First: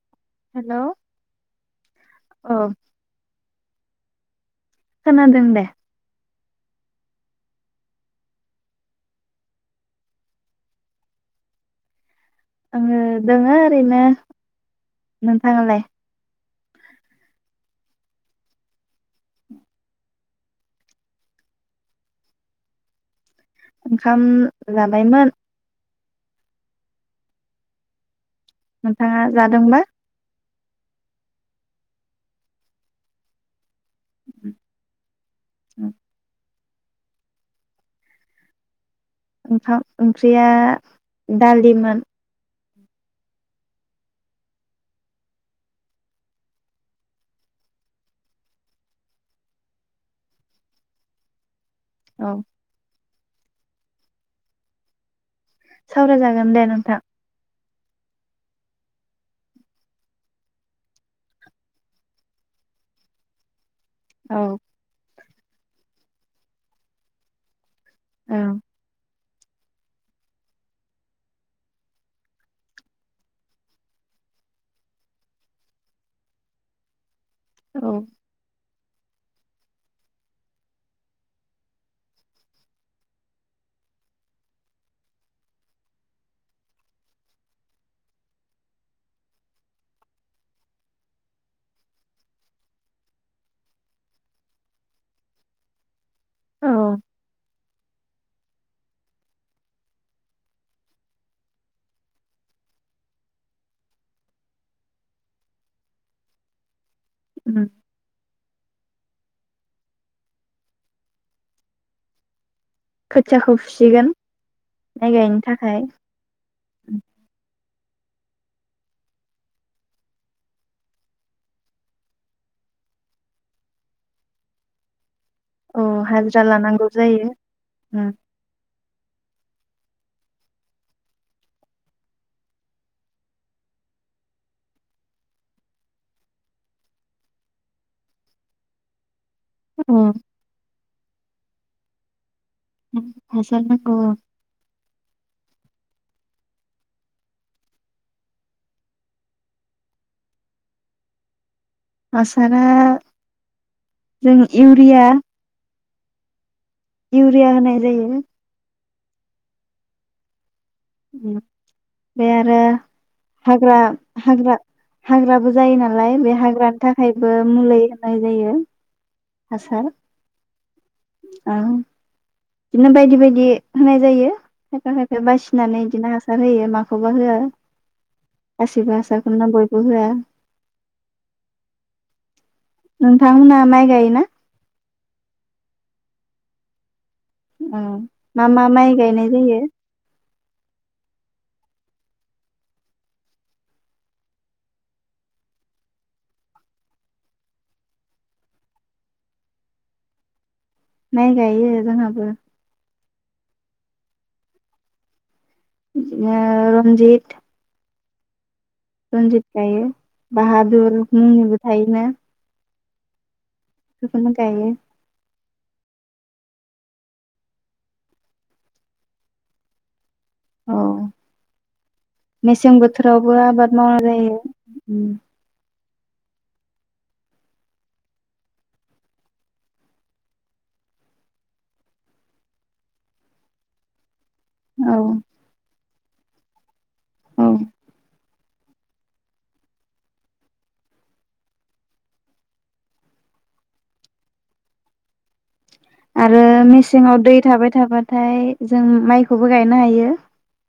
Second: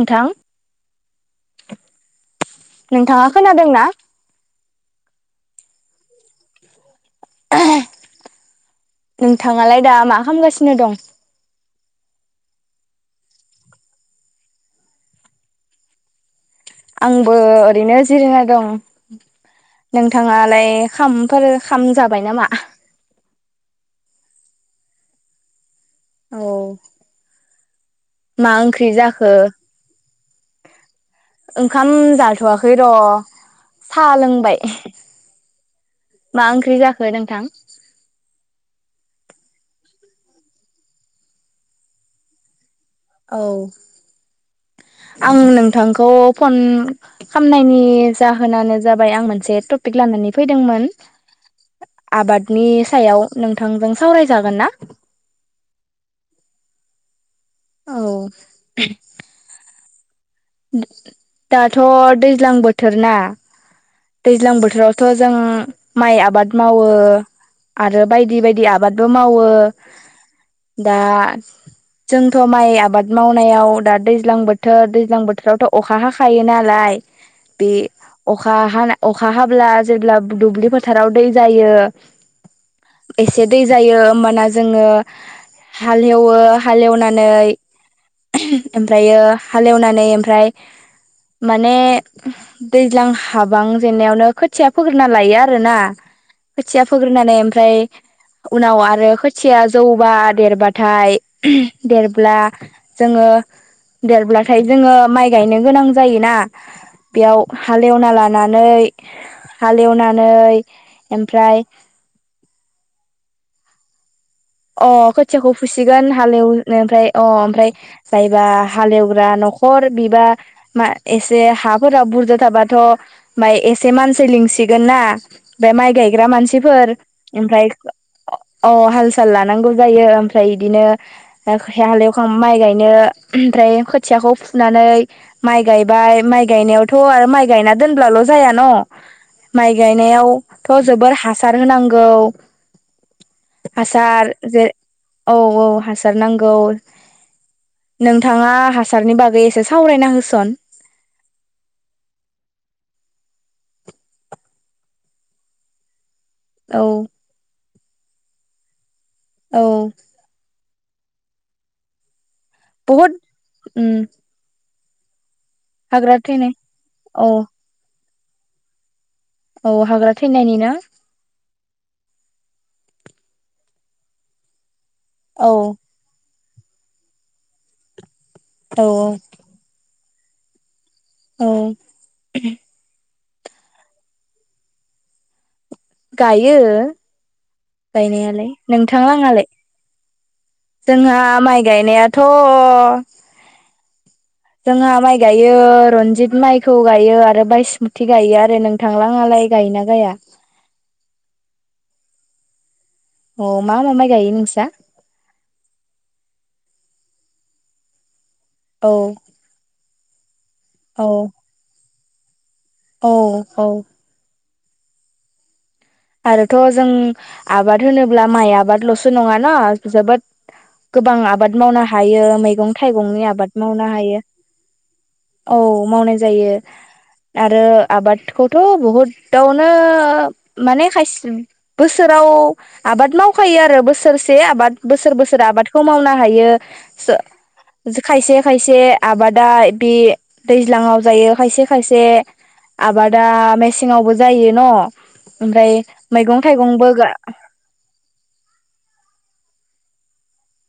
नोंथां हेलौ औ नोंथाङा। खोनादोंना? खोनादों दे। [unintelligible] नोंथाङालाय दा मा खालामगासिनो दं? आङो दङो ओरैनो नोंथाङालाय? आंबो ओरैनो जिरायना दं नोंथाङालाय खामफोर खाम जाबाय नामा? ओंखाम जाबायमोन। औ। मा ओंख्रि नोंथाङा जाखो? जादोंबा ओंखाम जाथ'वाखै र' साहा लोंबाय। औ। मा ओंख्रि जाखो नोंथां? ओंखाम ओंख्रिया दालिमोन औ आं नोंथांखौ फन खालामनायनि जाहोनानो जाबाय आं मोनसे टपिक लानानै फैदोंमोन। औ आबादनि सायाव नोंथांजों सावरायजागोन ना? सावराय जागोन दे नोंथां। औ दाथ' दैज्लां बोथोर ना औ दैज्लां बोथोराव थ' जों माइ आबाद मावो आरो औ बायदि बायदि आबादबो मावो दा जोंथ' माइ आबाद मावनायाव दा दैज्लां बोथोर दैज्लां बोथोरावथ' अखा हाखायो नालाय बे अखा हाना अखा हाब्ला जेब्ला दुब्लि फोथाराव दै जायो एसे दै जायो होमबाना जोङो हालेवो हालेवनानै ओमफ्रायो हालेवनानै ओमफ्राय माने दैज्लां हाबां जेननायावनो खोथिया फोग्रोना लायो आरोना खोथिया औ फोग्रोनानै ओमफ्राय उनाव आरो खोथिया जौबा देरबाथाय देरब्ला जोङो देरब्लाथाय जोङो माइ गायनो गोनां जायोना बेयाव उम हालेवना ला नै हालेवनानै ओमफ्राय खोथियाखौ फुसिगोन अ माइ गायनो खोथियाखौ थाखाय फुसिगोन हालेवनो ओमफ्राय अ ओमफ्राय जायबा हालेवग्रा न'खर बिबा मा एसे हाफोरा बुरजा थाबाथ' माइ एसे मानसै लिंसिगोन ना बे औ माइ गायग्रा हाजिरा लानांगौ मानसिफोर जायो ओमफ्राय अ हाल लानांगौ जायो ओमफ्राय इदिनो खो हालेवखां माइ गायनो ओमफ्राय खोथियाखौ फुनानै माइ गायबाय माइ गायनायावथ' आरो माइ गायना दोनब्लाल' जाया न' माइ उम गायनायावथ' जोबोर हासार होनांगौ उम हासार जे औ औ हासार नांगौ नोंथाङा हासारनि बागै एसे सावरायना होसन हासारा जों इउरिया औ इउरिया होनाय जायो औ उम बे आरो बहुद हाग्रा उम हाग्रा हाग्राबो जायो नालाय हाग्रा बे थैनाय हाग्रानि औ थाखायबो मुलै नाय जायो औ हाग्रा थैनायनि ना ओं बिदिनो बायदि बायदि होनाय जायो। खायफा खायफा औ बासिनानै बिदिनो हास सार होयो माखौबा होआ औ गासिबो हासारखौनो बयबो होया औ नोंथांमोनहा माइ गायोना? गायो उम मा गायनायालाय मा माइ नोंथां गायनाय लाङालाय जायो? जोंहा माइ गायनायाथ' जोंहा माइ गायो रन्जित माइखौ गायो आरो बायसमुथि गायो आरो। नों थांलाङालाय गायोना गाया? माइ गायो जोंहाबो। अ मा मा गाइ गायो नोंसा? बिदिनो रन्जित औ रजित गायो। बाहादुर औ मुंनिबो थायोना। औ औ [unintelligible] गाययो आरोथ' जों आबाद होनोब्ला माइ आबादल'सो नङा ना जोबोद औ गोबां आबाद मावनो हायो मैगं मेसें थाइगंनि बोथोरावबो आबाद मावनो मावनाय हायो। जायो उम औ मावनाय जायो आरो आबादखौथ' बहुदावनो माने खायसे बोसोराव आबाद मावखायो आरो बोसोर से आबाद औ बोसोर बोसोर आबाद खौ मावनो हायो औ ज खायसे खायसे आबादा बे दैज्लाङाव जायो खायसे खायसे आबादा मेसेङावबो जायो न' ओमफ्राय मैगं आरो थाइगंबो मेसेंयाव दै थाबाय थाबाथाय जों माइ खौबो गायनो हायो।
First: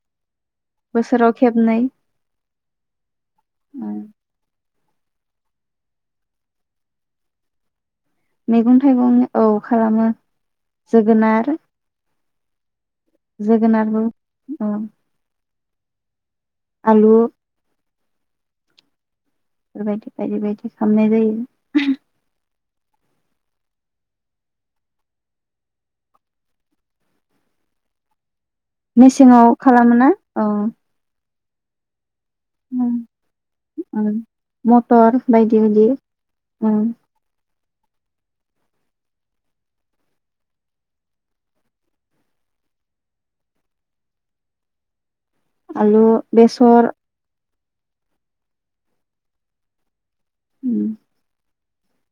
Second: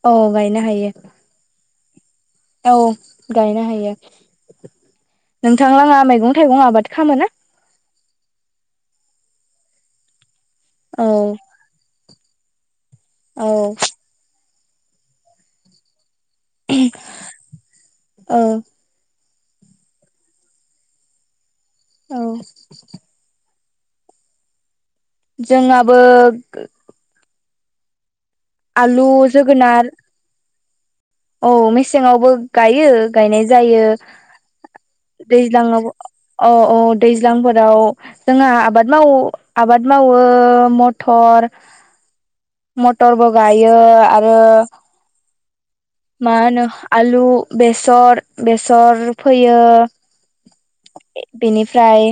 औ गायनो बोसोराव खेबनै हायो औ गायनो हायो। नोंथांलाङा मैगं थाइगं आबाद खालामो ना मैगं थाइगं औ खालामो औ जोगोनार औ जोगोनारबो औ आलु औ बेफोरबायदि बायदि बायदि खालामनाय जायो औ जोंहाबो आलु मेसेङाव जोगोनार खालामो ना औ औ मेसेङावबो गायो गायनाय जायो ओं मटर बायदि बायदि दैज्लाङाव औ औ ओं दैज्लांफोराव जोंहा आबाद मावो आबाद मावो मटर मटरबो गायो आरो आलु मा होनो बेसर आलु बेसर बेसर फोयो बेनिफ्रायाय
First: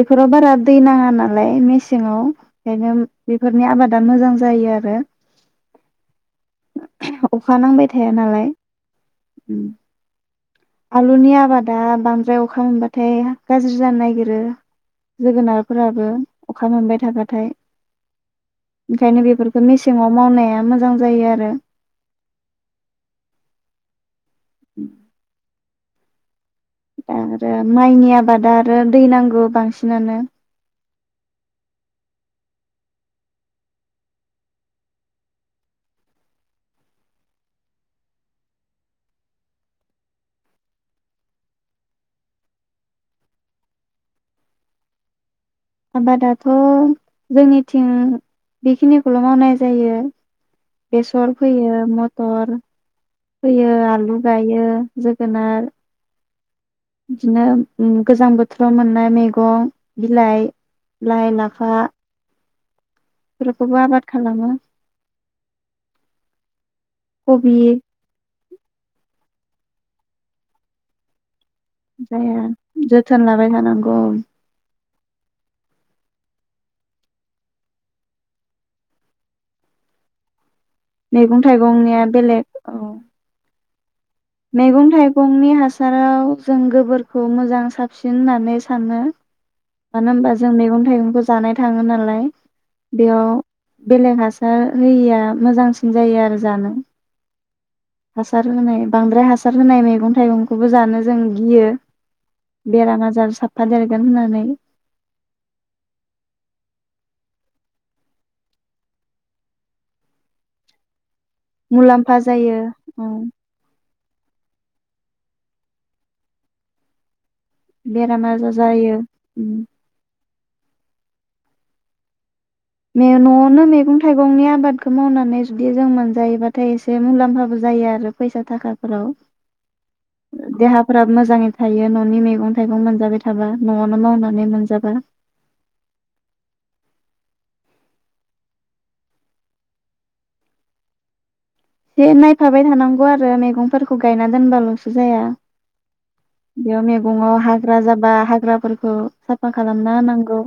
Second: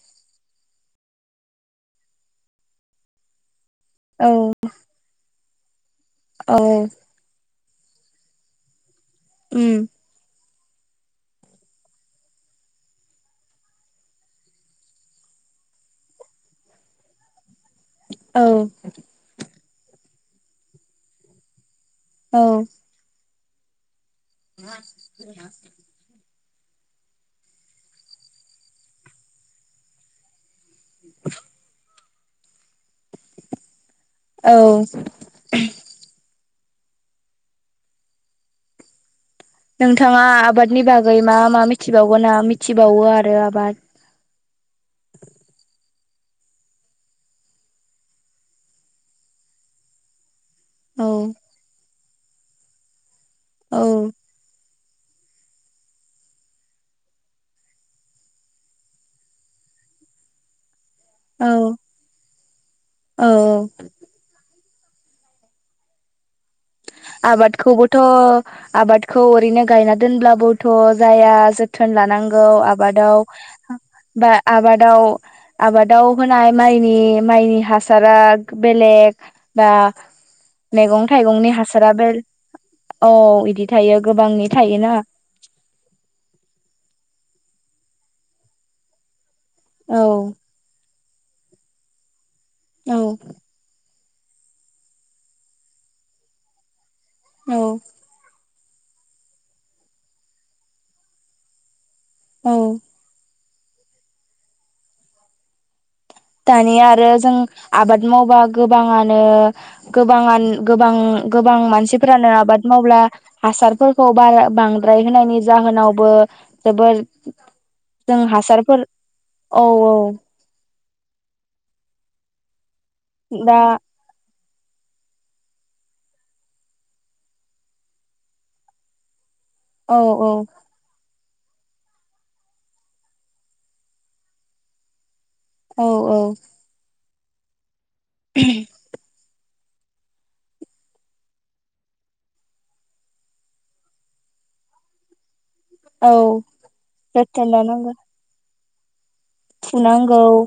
बेफोराव बारा दै नाङा नालाय मेसेङाव ओंखायनो बेफोर नि आबादा औ मोजां जायो आरो औ अखा नांबाय थाया नालाय उम आलुनि आबादा बांद्राय अखा मोनबाथाय गाज्रि जानो नागिरो जोगोनारफोराबो अखा मोनबाय थाबाथाय औ ओंखायनो बेफोरखौ मेसेङाव मावनाया मोजां जायो आरो औ [unintelligible] दा आरो माइनि आबादा आरो दै नांगौ बांसिनानो [inaudible] औ नोंथाङा आबादनि बागै मा मा मिथिबावगोन ना मिथिबावो आरो आबाद आबादाथ' जोंनिथिं बेखिनिखौल' मावनाय जायो औ बेसरखौ फोयो म टर फोयो औ आलु गायो जोगोनार बिदिनो गोजां उम बोथोराव मोननाय मैगं बिलाइ लाइ औ लाफा औ औ बेफोरखौबो आबाद खालामो। कबि आबादखौबोथ' आबादखौ ओरैनो गायना दोनब्लाबोथ' जाया जो थोन जाया लानांगौ आबादाव जोथोन लाबाय थानांगौ बा आबाद दाव आबादाव होनाय माइनि माइनि हासारा बेलेग बा मेगं मैगं थाइगंनि हासारा थाइगंनिया बेल बेलेग औ। बिदि थायो। गोबांनि मैगं थायोना थाइगंनि हासाराव जों गोबोर खिखौ मोजां साबसिन होननानै सानो। औ मानो होमबा जों मैगं-थाइगंखौ जानाय थाङो नालाय। औ बेयाव बेलेग हासार होयिया मोजांसिन जायो आरो जानो। औ। हासार होनाय बांद्राय हासार होनाय मैगं-थाइगंखौबो जानो जों गियो। औ बेराम आजार साब जाफादेरगोन होननानै दानिया आरो जों आबाद मावबा गोबाङानो गोबां गोबां गोबां मुलाम्फा मानसिफोरानो जायो आबाद मावब्ला औ हासारफोर फावदारा बांद्राय होनायनि जाहोनावबो जोबोर जों बेराम आजार हासारफोर जायो उम औ औ। दा न'वावनो मैगं-थाइगंनिया आबादखौ मावनानै जुदि जों मोनजायोबाथाय एसे मुलाम्फाबो जायो आरो फैसा थाखाफोराव औ औ देहाफोरा मो मोजाङै थायो न'नि मैगं-थाइगं मोनजाबाय थाबा न'वावनो मावनानै मोनजाबा। औ औ। [inaudible] एसे नायफाबाय थानांगौ आरो मैगंफोरखौ गायना दोनबाल'सो जाया। औ बेयाव मैगङाव जोथोन हाग्रा लानांगौ जाबा हाग्राफोर उम। साफा खालामना फुनांगौ होनांगौ।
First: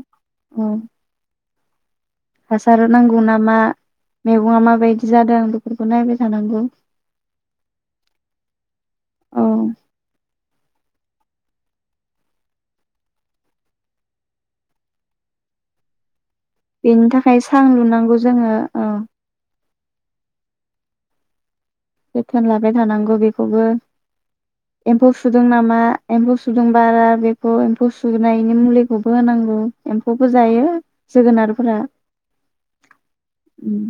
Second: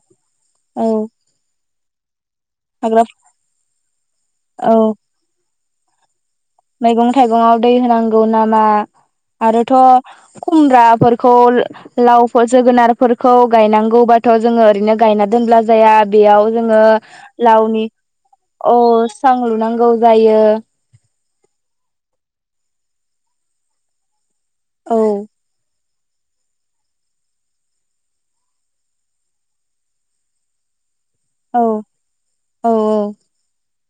औ हासार हाग्रा नांगौ नामा मैगङा माबादि जादों। बेफोरखौ नायबाय थानांगौ मैगं-थाइगङाव दै होनांगौ नामा औ आरोथ' खुमब्राफोरखौ लाव जोगोनारफोरखौ गायनांगौबाथ' जोङो ओरैनो गायना दोनब्ला जाया। बेयाव जोहो बेनि थाखाय सां लावनि लुनांगौ जोङो औ सां लुनां गौ जायो। जोथोन लाबाय थानांगौ बेखौबो औ एम्फौ सुदों नामा? एम्फौ सुदों बा आर बेखौ एम्फौ सुनायनि मुलिखौबो होनांगौ एम्फौबो जायो। औ जोगोनारफोरा औ उम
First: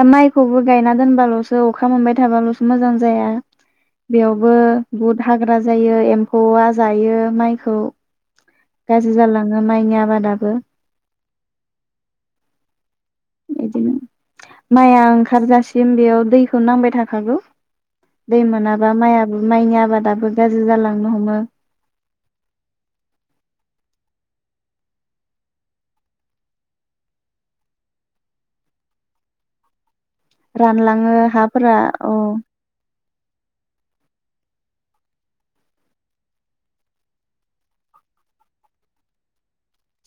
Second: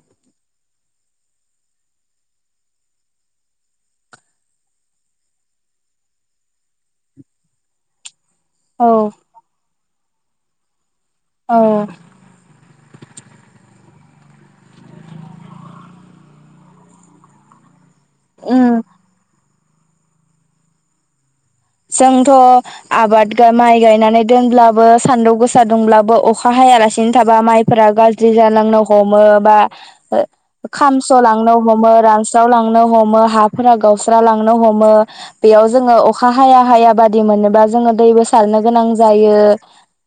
दा माइखौबो गायना दोनबाल'सो अखा मोनबाय थाबाल'सो मोजां जाया बेयावबो बुहुत हाग्रा जायो एम्फौआ जायो माइखौ औ गाज्रि जालाङो माइया आबादाबो औ बिदिनो माइया ओंखारजासिम बेयाव दैखौ नांबाय थाखागौ। दै उम मोनाबा माइयाबो माइनि आबादाबो गाज्रि जालांनो हमो। जोंथ' आबाद माइ गायनानै दोनब्लाबो सान्दुं गोसा दुंब्लाबो अखा हायालासिनो थाबा माइफोरा गाज्रि जालांनो हमो बा रानलाङो खामस' लांनो हाफोरा हमो अ रानस्राव लांनो हमो हाफोरा गावस्रा लांनो हमो बेयाव जोङो अ खा हाया हाया बादि मोनोबा जोङो दैबो सारनो गोनां जायो।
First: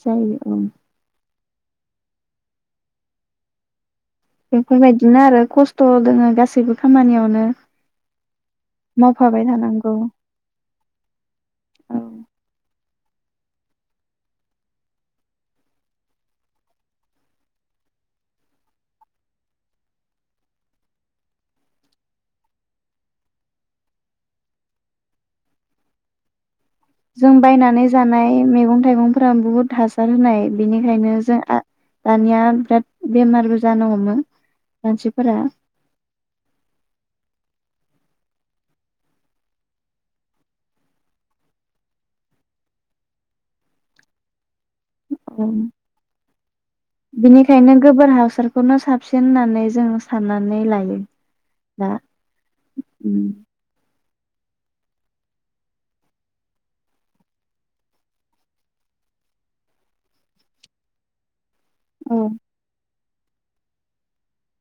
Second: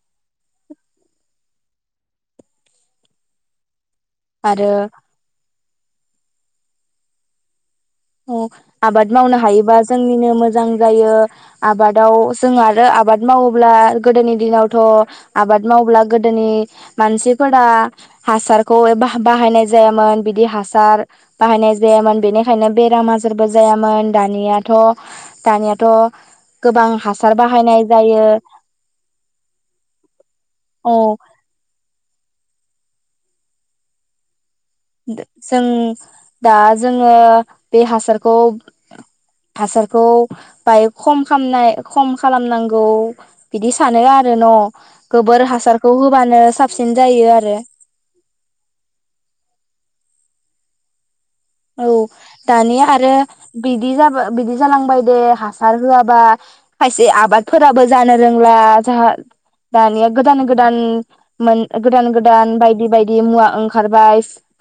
जायो ओं आरो बेफोरबायदिनो आरो खस थ' दङो गासैबो खामानियावनो औ आबाद मावनो मावफाबाय हायोबा थानांगौ जोंनिनो मोजां जायो। औ आबादाव जों आरो आ बाद मावोब्ला गोदोनि दिनावथ' आबाद मावोब्ला गोदोनि मानसिफोरा हासारखौ बाहायनाय जायामोन बिदि हासार बाहायनाय जायामोन बेनिखायनो बेराम आजारबो जायामोन दानियाथ' दानियाथ' गोबां जों हासार बाहायनाय बायनानै जायो जानाय मैगं थाइगंफोरा बुहुद हासार होनाय औ बेनिखायनो जों दानिया बिराद बेमारबो जानो हमो। मानसिफोरा जों दा जोङो बे हासारखौ हासारखौ बाहाय खम खामनाय खम खालामनांगौ बिदि सानो आरो न' गोबोर उम हासारखौ होबानो साबसिन जायो आरो बिनिखायनो गोबोर हासारखौनो साबसिन होननानै जों साननानै लायो। औ दा दानि आरो बिदि जा बा बिदि जानांबाय दे हासार होआबा खायसे आबादफोराबो जानो रोंला जाहा दानिया गोदान गोदान मोन गोदान - औ गोदान बायदि बाय दि मुवा ओंखार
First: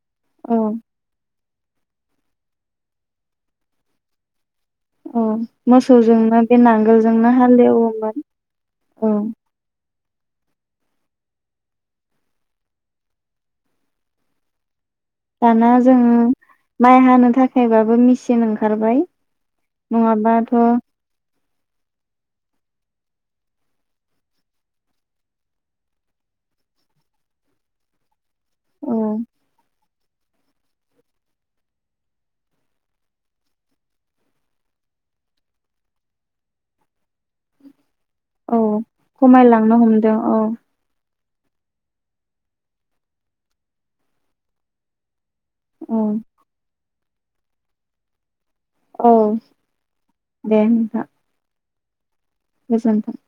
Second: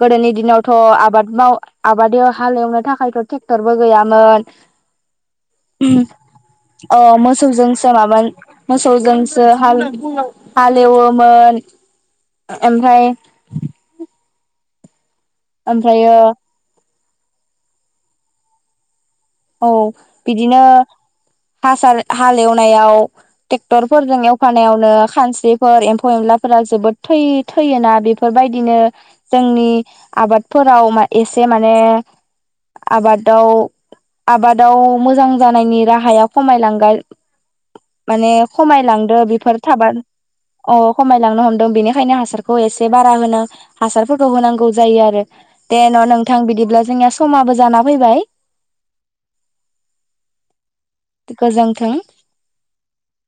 गोदोनि औ दिनावथ' आबाद माव आबादाव' हालेवनो थाखायथ' ट्रेक्टरबो गैयामोन औ । उम मोसौजोंनो बे अ नांगोलजोंनो मोसौजोंसो हालेवोमोन माबा औ मोसौजोंसो हाल हालेवोमोन ओमफ्राय दाना जोंङो ओमफ्रायो माइ हानो थाखायबाबो मिचिन ओंखारबाय । औ बिदिनो हासार हालेवनायाव ट्रेक्टरफोरजों एवफानायावनो खानस्रिफोर एम्फौ एनलाफोरा जोबोद थै थैयोना बे फोरबायदिनो औ जोंनि आबादफोराव एसे माने आबादाव आबादाव मोजां जानायनि राहाया खमायलांगोन । माने औ खमायलांदों बेफोर खमायलांनो थाबा हमदों औ अ खमाय लांनो हमदों बेनिखायनो हासारखौ एसे बारा होनो हासारफोरखौ होनांगौ जायो आरो दे औ न' नोंथां बिदिब्ला जोंनिया समाबो जाना फैबाय औ दे नोंथां थों गोजोनथों